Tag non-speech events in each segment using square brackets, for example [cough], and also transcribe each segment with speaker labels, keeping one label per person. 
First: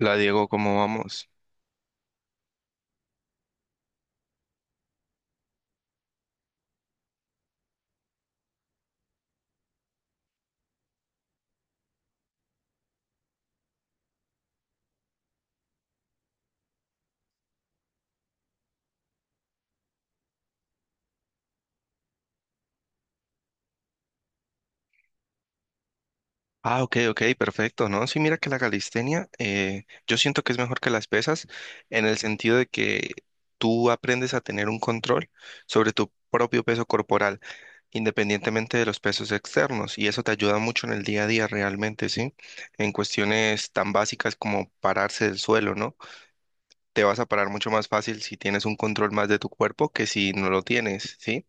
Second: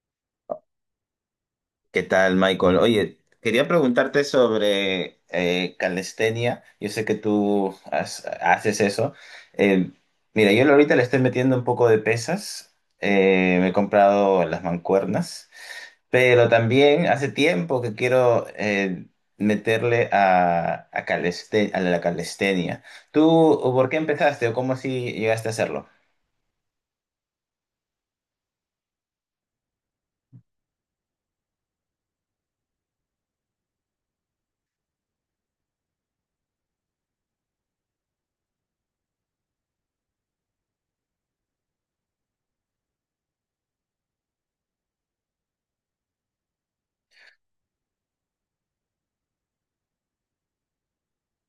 Speaker 1: La Diego, ¿cómo vamos?
Speaker 2: ¿Qué tal, Michael? Oye, quería preguntarte sobre calistenia. Yo sé que haces eso. Eh, mira, yo ahorita le estoy metiendo un poco de pesas. Me he comprado las mancuernas, pero también hace tiempo que quiero meterle a la calistenia. ¿Tú por qué empezaste o cómo así llegaste a hacerlo?
Speaker 1: Ah, ok, ok, perfecto, ¿no? Sí, mira que la calistenia, yo siento que es mejor que las pesas en el sentido de que tú aprendes a tener un control sobre tu propio peso corporal, independientemente de los pesos externos, y eso te ayuda mucho en el día a día realmente, ¿sí? En cuestiones tan básicas como pararse del suelo, ¿no? Te vas a parar mucho más fácil si tienes un control más de tu cuerpo que si no lo tienes, ¿sí?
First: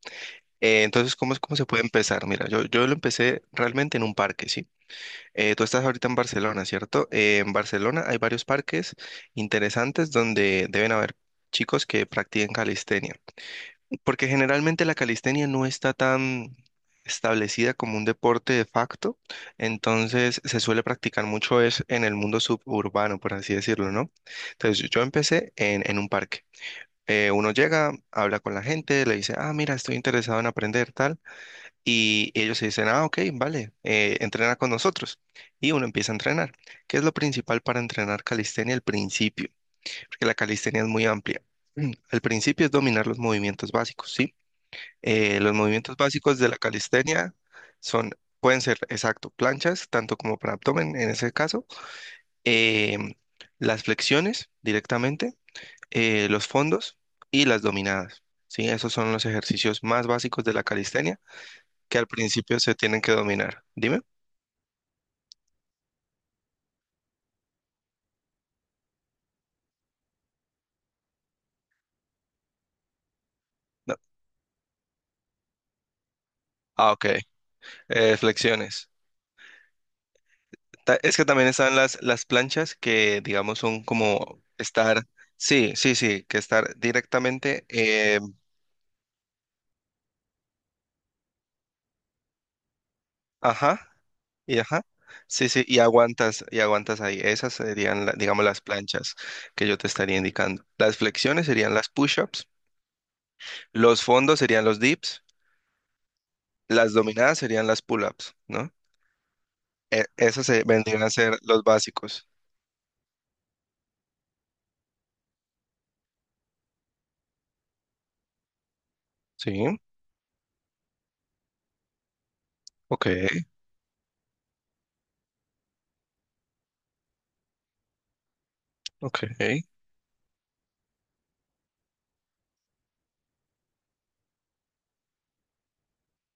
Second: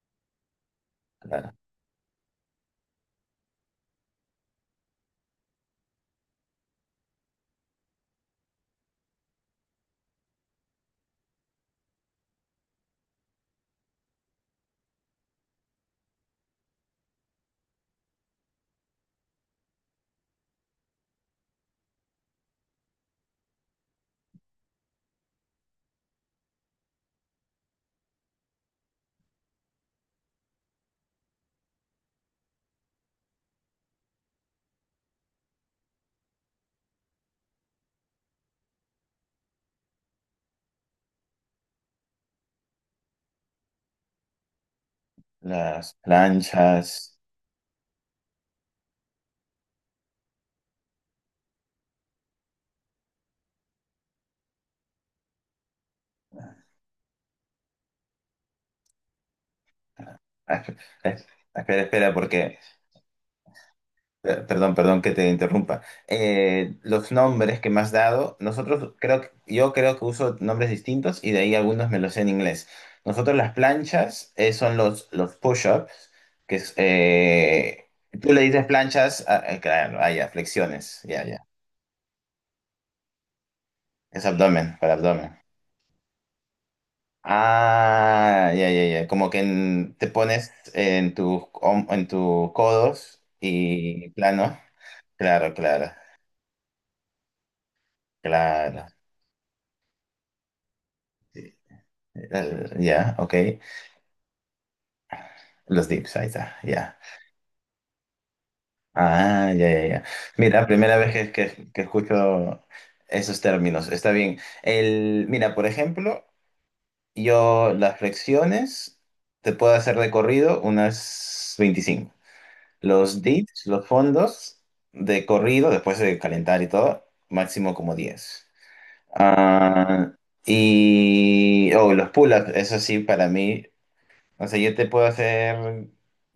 Speaker 1: Entonces, ¿cómo es
Speaker 2: La-
Speaker 1: cómo se puede empezar? Mira, yo lo empecé realmente en un parque, ¿sí? Tú estás ahorita en Barcelona, ¿cierto? En Barcelona hay varios parques interesantes donde deben haber chicos que practiquen calistenia, porque generalmente la calistenia no está tan establecida como un deporte de facto, entonces se suele practicar mucho es en el mundo suburbano, por así decirlo, ¿no? Entonces yo empecé en un parque. Uno llega, habla con la gente, le dice, ah, mira, estoy interesado en aprender tal. Y ellos se dicen, ah, ok, vale, entrena con nosotros. Y uno empieza a entrenar. ¿Qué es lo principal para entrenar calistenia al principio? Porque la calistenia es muy amplia. [clears throat] Al principio es dominar los movimientos básicos, ¿sí? Los
Speaker 2: las
Speaker 1: movimientos básicos de la
Speaker 2: planchas. [laughs]
Speaker 1: calistenia son, pueden ser, exacto, planchas, tanto como para abdomen en ese caso, em, las flexiones directamente, los fondos y las dominadas, ¿sí? Esos son los ejercicios más básicos de
Speaker 2: Ah,
Speaker 1: la
Speaker 2: esp- eh,
Speaker 1: calistenia
Speaker 2: Espera,
Speaker 1: que al
Speaker 2: espera, porque...
Speaker 1: principio se tienen que dominar. Dime.
Speaker 2: Perdón, que te interrumpa. Los nombres que me has dado, yo creo que uso nombres distintos y de ahí algunos me los sé en inglés. Nosotros las
Speaker 1: No.
Speaker 2: planchas son los push-ups, que es,
Speaker 1: Ah, ok.
Speaker 2: tú le dices
Speaker 1: Flexiones.
Speaker 2: planchas, claro, ah, ya, flexiones,
Speaker 1: Es
Speaker 2: ya,
Speaker 1: que
Speaker 2: ya.
Speaker 1: también están las planchas que, digamos, son
Speaker 2: Es
Speaker 1: como
Speaker 2: abdomen, para
Speaker 1: estar,
Speaker 2: abdomen.
Speaker 1: sí, sí, sí, que estar directamente,
Speaker 2: Ah, ya, ya, ya. Como que te pones en en tus codos
Speaker 1: ajá,
Speaker 2: y
Speaker 1: y
Speaker 2: plano.
Speaker 1: ajá, sí,
Speaker 2: Claro,
Speaker 1: sí,
Speaker 2: claro,
Speaker 1: y aguantas ahí. Esas serían, digamos, las
Speaker 2: claro.
Speaker 1: planchas que yo te estaría indicando. Las flexiones serían las push-ups,
Speaker 2: Ya, ok.
Speaker 1: los fondos serían los dips,
Speaker 2: Los dips, ahí está,
Speaker 1: las
Speaker 2: ya.
Speaker 1: dominadas serían las pull-ups, ¿no?
Speaker 2: Ah, ya, ya, ya.
Speaker 1: Esas se
Speaker 2: Mira, primera
Speaker 1: vendrían a
Speaker 2: vez
Speaker 1: ser los
Speaker 2: que
Speaker 1: básicos.
Speaker 2: escucho esos términos. Está bien. El, mira, por ejemplo, yo las flexiones
Speaker 1: Sí,
Speaker 2: te puedo hacer de corrido unas 25.
Speaker 1: ok.
Speaker 2: Los dips, los fondos de corrido, después de calentar y todo, máximo como 10.
Speaker 1: Ok,
Speaker 2: Ah, y oh, los pull-ups, eso sí, para mí. O sea, yo te puedo hacer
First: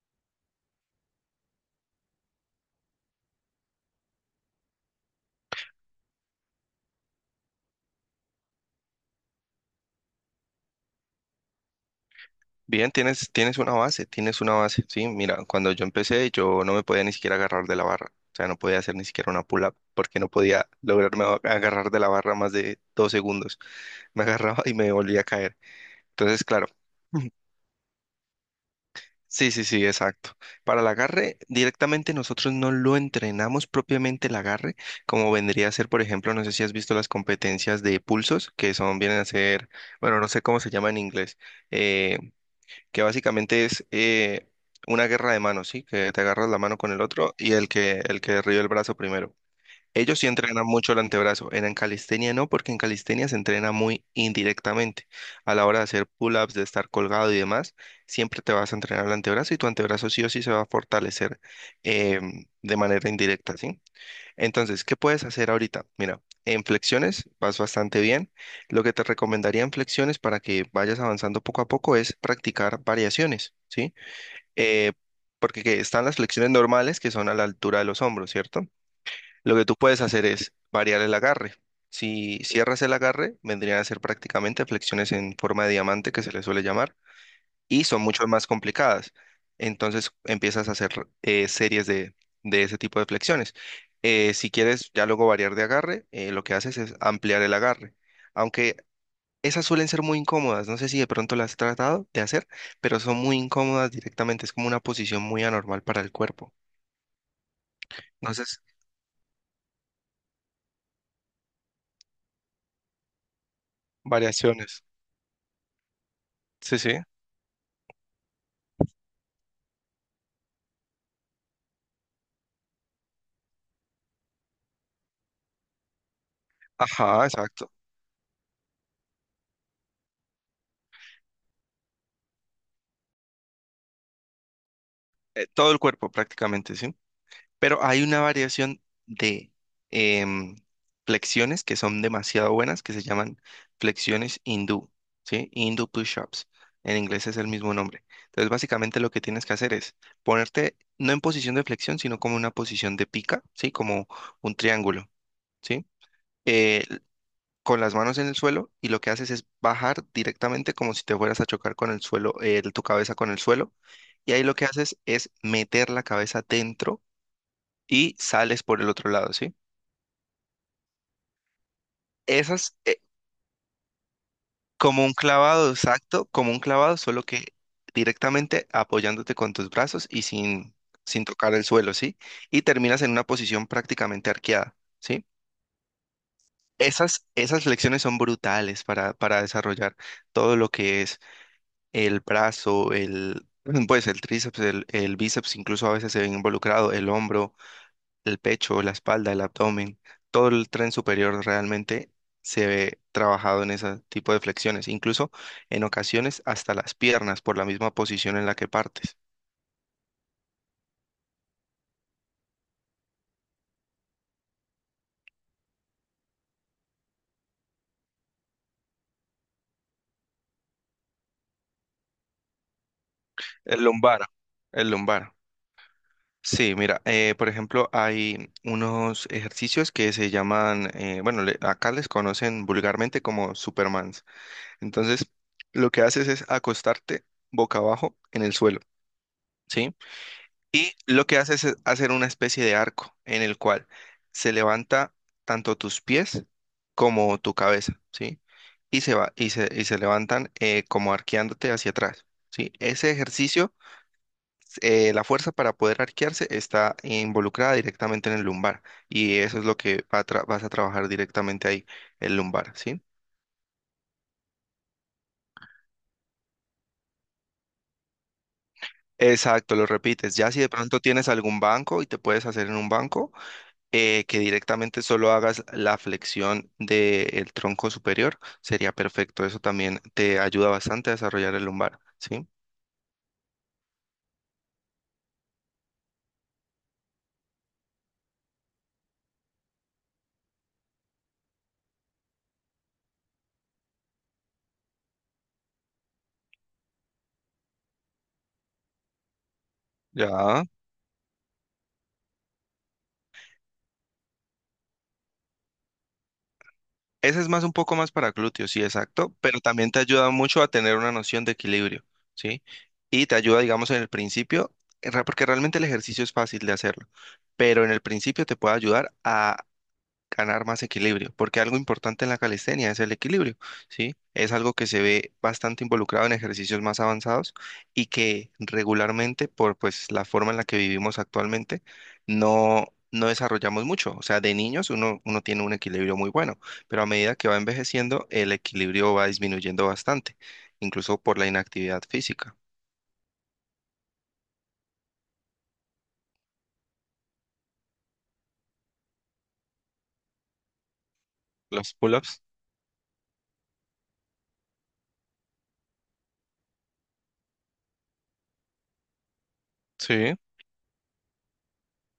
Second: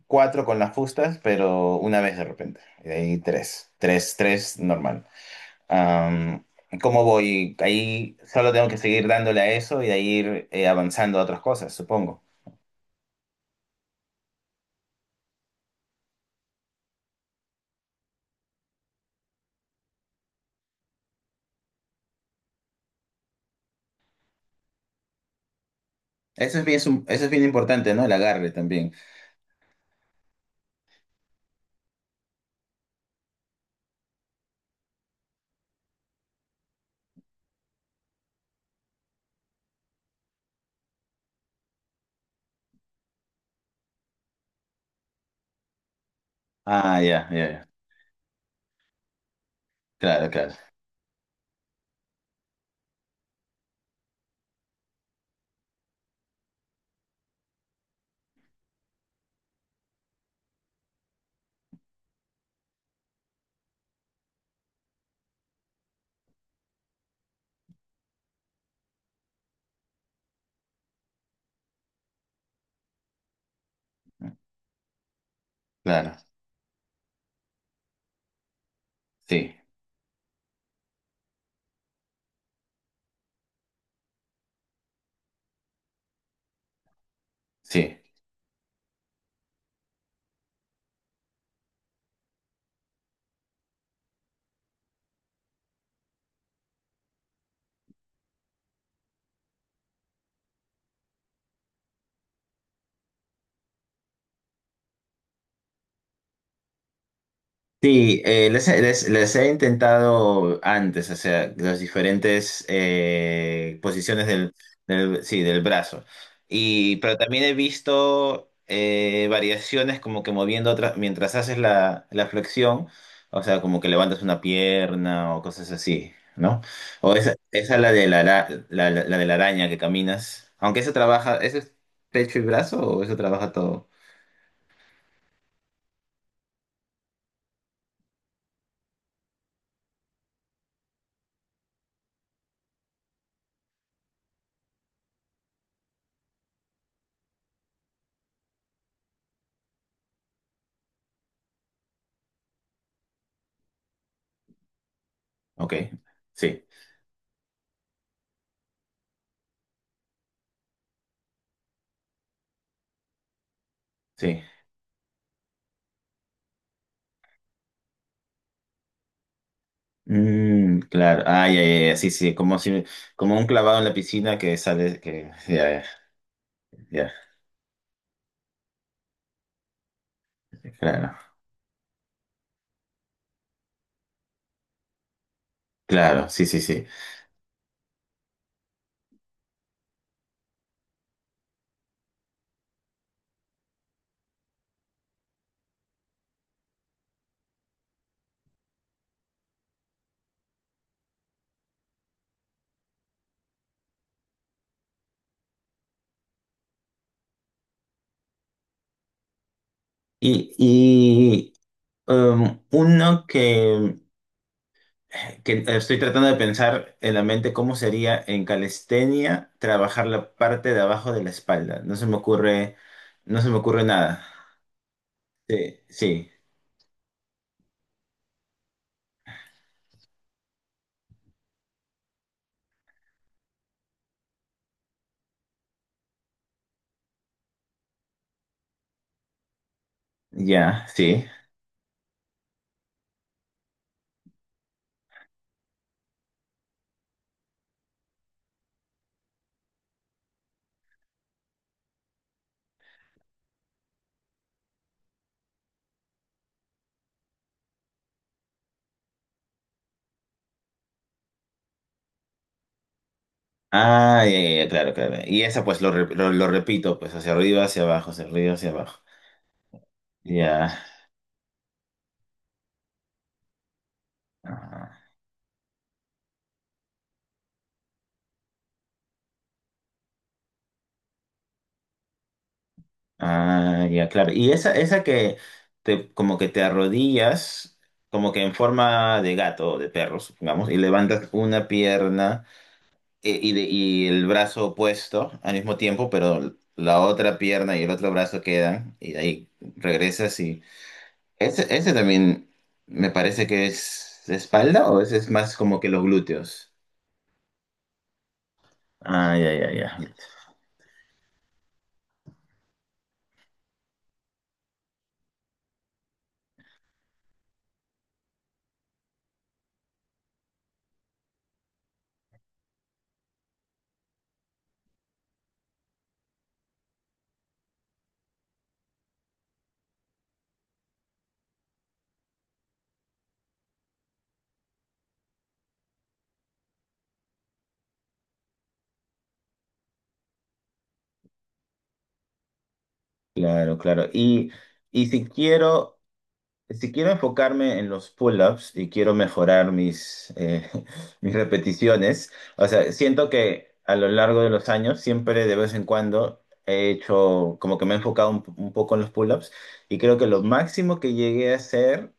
Speaker 2: cuatro con las fustas, pero una vez de repente. Y de ahí tres. Tres, tres, normal. Am, ¿Cómo voy? Ahí solo tengo que seguir dándole a eso y de ahí ir avanzando a otras cosas, supongo.
Speaker 1: bien, tienes una base, tienes una base, sí, mira, cuando yo empecé yo no me podía ni siquiera agarrar de la barra, o sea, no podía hacer ni siquiera una pull-up porque no podía lograrme agarrar de la barra más de dos segundos, me [laughs] agarraba y me volvía a caer, entonces,
Speaker 2: Eso es
Speaker 1: claro,
Speaker 2: bien,
Speaker 1: [clears throat]
Speaker 2: eso es
Speaker 1: Ujú.
Speaker 2: bien importante, ¿no? El agarre también.
Speaker 1: Sí, sí, sí, exacto, para el agarre directamente nosotros no lo entrenamos propiamente el agarre, como vendría a ser, por ejemplo, no sé si has visto las competencias de pulsos, que son, vienen a ser, bueno, no sé cómo se llama en inglés, eh, que básicamente es una guerra de manos, ¿sí? Que te agarras la mano con
Speaker 2: Ah,
Speaker 1: el
Speaker 2: ya,
Speaker 1: otro
Speaker 2: ya,
Speaker 1: y
Speaker 2: ya.
Speaker 1: el que derriba el brazo primero. Ellos sí
Speaker 2: Claro, claro,
Speaker 1: entrenan mucho el antebrazo, en calistenia no, porque en calistenia se entrena muy indirectamente. A la hora de hacer pull-ups, de estar colgado y demás, siempre te vas a entrenar el antebrazo y tu antebrazo sí o sí se va a fortalecer de manera indirecta, ¿sí? Entonces, ¿qué puedes hacer ahorita? Mira, en flexiones vas bastante bien. Lo que te recomendaría en flexiones para que vayas avanzando poco a poco es practicar variaciones, ¿sí? Eh, Porque que están las
Speaker 2: claro.
Speaker 1: flexiones normales que son a la altura de los hombros, ¿cierto?
Speaker 2: Sí,
Speaker 1: Lo que tú puedes hacer es variar el agarre. Si cierras el agarre, vendrían a ser prácticamente flexiones en forma de diamante que se le suele llamar y
Speaker 2: sí.
Speaker 1: son mucho más complicadas. Entonces empiezas a hacer series de ese tipo de flexiones. Si quieres ya luego variar de agarre, lo que haces es ampliar el agarre. Aunque esas suelen ser muy incómodas, no sé si de pronto las has tratado de hacer, pero son muy incómodas directamente, es como una posición muy anormal para el cuerpo.
Speaker 2: Sí,
Speaker 1: Entonces,
Speaker 2: les he intentado antes, o sea, las diferentes posiciones
Speaker 1: variaciones.
Speaker 2: sí, del brazo.
Speaker 1: Sí,
Speaker 2: Y,
Speaker 1: sí.
Speaker 2: pero también he visto variaciones como que moviendo otra, mientras haces la flexión, o sea, como que levantas una pierna o cosas así, ¿no? O
Speaker 1: Ajá,
Speaker 2: esa,
Speaker 1: exacto.
Speaker 2: esa la de la de la araña que caminas. Aunque eso trabaja, ¿eso es pecho y brazo o eso trabaja todo?
Speaker 1: Todo el cuerpo prácticamente, ¿sí? Pero hay una variación de em, flexiones que son demasiado buenas, que se llaman flexiones hindú, ¿sí? Hindu push-ups. En inglés es el mismo nombre. Entonces, básicamente lo que tienes que hacer es ponerte no en posición de flexión, sino como una posición de pica, ¿sí? Como un triángulo,
Speaker 2: Ok,
Speaker 1: ¿sí?
Speaker 2: sí,
Speaker 1: Eh, con las manos en el suelo y lo que haces es bajar directamente como si te fueras a chocar con el suelo, tu cabeza con el suelo. Y
Speaker 2: sí.
Speaker 1: ahí lo que haces es meter la cabeza dentro y sales por el otro lado, ¿sí?
Speaker 2: Mm, claro. Ah, ya, ya, ya, sí, sí. Como
Speaker 1: Esas,
Speaker 2: si,
Speaker 1: eh,
Speaker 2: como un clavado en la piscina que sale,
Speaker 1: Como un
Speaker 2: que,
Speaker 1: clavado,
Speaker 2: ya, ya,
Speaker 1: exacto, como un clavado,
Speaker 2: ya.
Speaker 1: solo que directamente apoyándote con tus brazos y sin,
Speaker 2: Claro.
Speaker 1: sin tocar el suelo, ¿sí? Y terminas en una posición prácticamente arqueada, ¿sí?
Speaker 2: Claro, sí, sí, sí.
Speaker 1: Esas, esas flexiones son brutales para desarrollar todo lo que es el brazo, el, [clears throat] pues el tríceps, el bíceps, incluso a veces se ve involucrado, el hombro, el pecho, la espalda, el abdomen, todo el tren superior realmente se ve trabajado en ese tipo de flexiones, incluso en ocasiones hasta las piernas por la misma posición en la que partes.
Speaker 2: Y, y uno que estoy tratando de pensar en la mente cómo sería en calistenia trabajar la parte de abajo de la espalda. No se me ocurre, no se me ocurre
Speaker 1: El lumbar,
Speaker 2: nada.
Speaker 1: el lumbar.
Speaker 2: Sí, sí.
Speaker 1: Sí, mira, por ejemplo, hay unos ejercicios que se llaman, bueno, acá les conocen vulgarmente como Supermans. Entonces, lo que haces es acostarte boca abajo en el suelo. ¿Sí?
Speaker 2: Ya,
Speaker 1: Y
Speaker 2: sí.
Speaker 1: lo que hace es hacer una especie de arco en el cual se levanta tanto tus pies como tu cabeza, ¿sí? Y se va, y se levantan como arqueándote hacia atrás, ¿sí? Ese ejercicio, la fuerza para poder arquearse está involucrada directamente en el lumbar y eso es lo que va a vas a trabajar directamente ahí, el lumbar, ¿sí?
Speaker 2: Ah, ya, ya, ya, claro, claro. Y esa pues lo repito, pues hacia arriba, hacia abajo, hacia arriba, hacia abajo.
Speaker 1: Exacto, lo repites. Ya si de
Speaker 2: Ya.
Speaker 1: pronto tienes algún banco y te puedes hacer en un banco, que
Speaker 2: Ah,
Speaker 1: directamente solo hagas la flexión del tronco superior, sería perfecto. Eso también te ayuda bastante a desarrollar el lumbar, ¿sí?
Speaker 2: ah, ya, claro. Y esa que como que te arrodillas, como que en forma de gato o de perro, supongamos, y levantas una pierna y el brazo opuesto al mismo tiempo, pero la otra pierna y el otro brazo quedan, y de ahí regresas y...
Speaker 1: Ya.
Speaker 2: Ese también me parece que es de espalda o ese es más como que los glúteos.
Speaker 1: Ese es más un poco más para glúteos, sí,
Speaker 2: Ah,
Speaker 1: exacto,
Speaker 2: ya,
Speaker 1: pero
Speaker 2: ya,
Speaker 1: también
Speaker 2: ya.
Speaker 1: te ayuda mucho a tener una noción de equilibrio, ¿sí? Y te ayuda, digamos, en el principio, porque realmente el ejercicio es fácil de hacerlo, pero en el principio te puede ayudar a ganar más equilibrio, porque algo importante en la calistenia es el equilibrio, ¿sí? Es algo que se ve bastante involucrado en ejercicios más avanzados y que regularmente, por pues la forma en la que vivimos actualmente, no, no desarrollamos mucho. O sea, de niños uno tiene un equilibrio muy bueno, pero a medida que va envejeciendo, el equilibrio va disminuyendo bastante, incluso por la inactividad física.
Speaker 2: Claro, claro. Y si quiero... Si quiero enfocarme en los pull-ups y quiero mejorar mis, [laughs] mis
Speaker 1: Los
Speaker 2: repeticiones,
Speaker 1: pull-ups.
Speaker 2: o sea, siento que a lo largo de los años, siempre de vez en cuando he hecho, como que me he enfocado un poco en los pull-ups y creo que
Speaker 1: Sí,
Speaker 2: lo máximo que llegué a hacer,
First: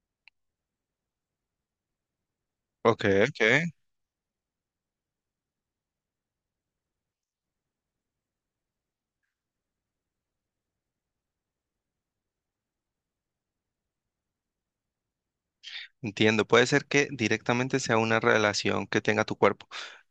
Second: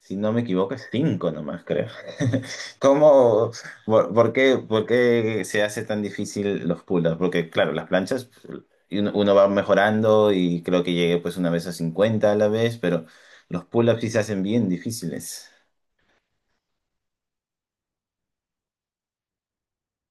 Speaker 2: si no me equivoco, es 5 nomás, creo. [laughs]
Speaker 1: ok, ok.
Speaker 2: ¿Cómo, por qué se hace tan difícil los pull-ups? Porque, claro, las planchas pues, y uno va mejorando y creo que llegué pues una vez a 50 a la vez, pero los pull-ups sí se hacen bien difíciles.
Speaker 1: Entiendo, puede ser que directamente sea una relación que tenga tu cuerpo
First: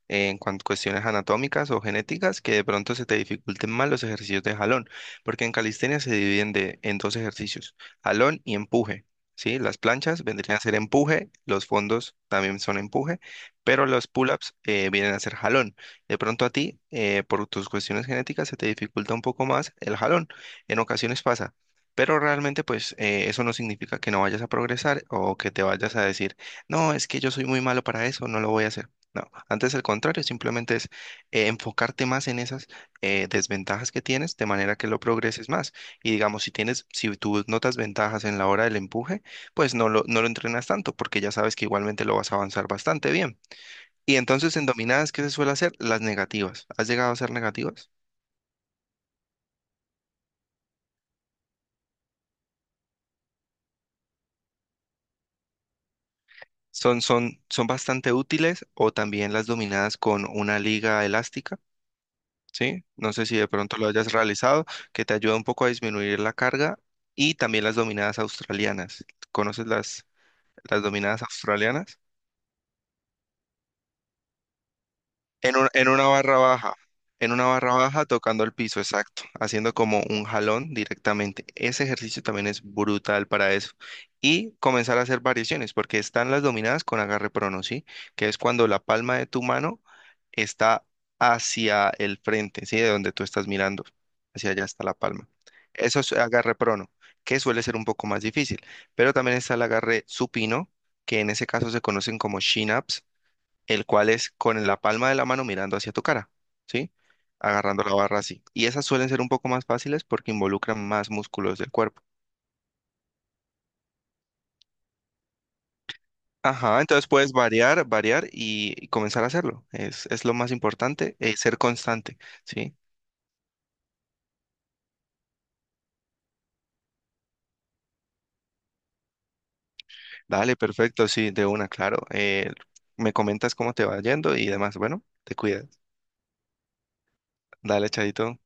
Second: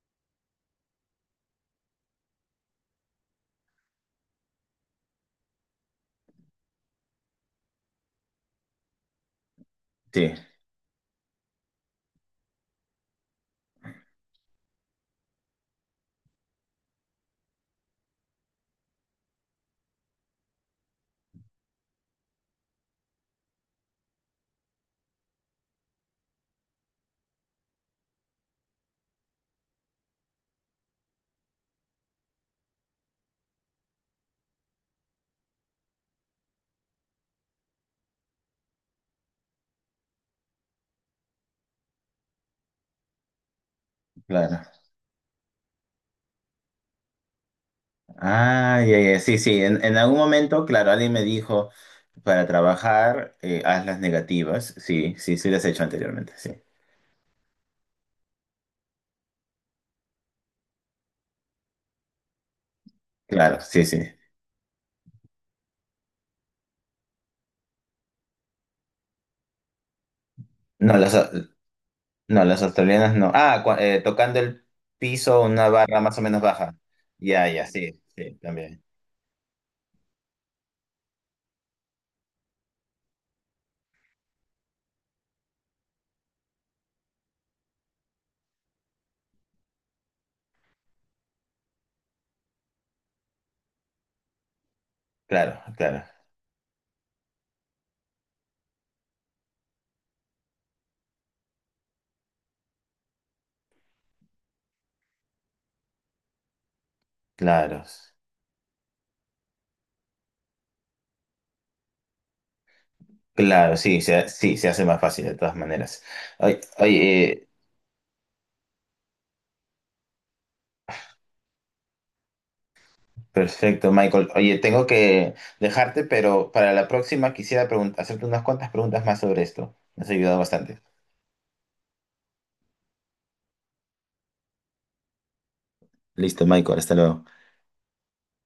Speaker 1: en cuanto a cuestiones anatómicas o genéticas que de pronto se te dificulten más los ejercicios de jalón, porque en calistenia se dividen en dos ejercicios, jalón y empuje, ¿sí? Las planchas
Speaker 2: Sí,
Speaker 1: vendrían a ser empuje, los fondos también son empuje, pero los pull-ups vienen a ser jalón. De pronto a ti, por tus cuestiones genéticas, se te dificulta un poco más el jalón. En ocasiones pasa. Pero realmente, pues, eso no significa que no vayas a progresar o que te vayas a decir, no, es que yo soy muy malo para eso, no lo voy a hacer. No, antes al contrario, simplemente es enfocarte más en esas desventajas que tienes de manera que lo progreses más. Y digamos, si tienes, si tú notas ventajas en la hora del empuje, pues no lo entrenas tanto porque ya sabes que igualmente lo vas a avanzar bastante bien. Y entonces
Speaker 2: claro.
Speaker 1: en dominadas, ¿qué se suele hacer? Las negativas. ¿Has llegado a ser negativas?
Speaker 2: Ah, ya, ya, sí, sí. En algún momento, claro, alguien me dijo, para trabajar, haz las negativas. Sí, sí, sí las he hecho anteriormente, sí.
Speaker 1: Son bastante útiles o también las dominadas con una liga elástica, ¿sí? No sé si de
Speaker 2: Claro,
Speaker 1: pronto
Speaker 2: sí,
Speaker 1: lo
Speaker 2: sí.
Speaker 1: hayas realizado, que te ayuda un poco a disminuir la carga y también las dominadas australianas. ¿Conoces las
Speaker 2: No, las,
Speaker 1: dominadas australianas?
Speaker 2: No, las australianas no. Ah, tocando el piso, una
Speaker 1: En
Speaker 2: barra
Speaker 1: una
Speaker 2: más o
Speaker 1: barra
Speaker 2: menos
Speaker 1: baja,
Speaker 2: baja.
Speaker 1: en una
Speaker 2: Ya, ya,
Speaker 1: barra
Speaker 2: sí,
Speaker 1: baja
Speaker 2: sí,
Speaker 1: tocando el piso,
Speaker 2: también.
Speaker 1: exacto, haciendo como un jalón directamente. Ese ejercicio también es brutal para eso. Y comenzar a hacer variaciones, porque están las dominadas con agarre prono, ¿sí? Que es cuando la palma de tu mano está hacia el frente, ¿sí? De donde tú estás mirando, hacia allá está la palma.
Speaker 2: Claro,
Speaker 1: Eso
Speaker 2: claro,
Speaker 1: es agarre prono, que suele ser un poco más difícil, pero también está el agarre supino, que en ese caso se conocen como chin-ups el cual es con la palma de la mano mirando hacia tu cara, ¿sí?
Speaker 2: claro.
Speaker 1: Agarrando la barra así. Y esas suelen ser un poco más fáciles porque involucran más músculos del cuerpo.
Speaker 2: Claro, sí, se hace más fácil de todas maneras. Oye,
Speaker 1: Ajá, entonces
Speaker 2: oye,
Speaker 1: puedes variar, variar y comenzar a hacerlo. Es lo más importante, ser constante, ¿sí?
Speaker 2: perfecto, Michael. Oye, tengo que dejarte, pero para la próxima quisiera hacerte unas cuantas preguntas más sobre esto. Me has ayudado
Speaker 1: Dale,
Speaker 2: bastante.
Speaker 1: perfecto, sí, de una, claro. Me comentas cómo te va yendo y demás. Bueno, te cuidas.
Speaker 2: Listo, Michael, hasta luego.
Speaker 1: Dale, chadito.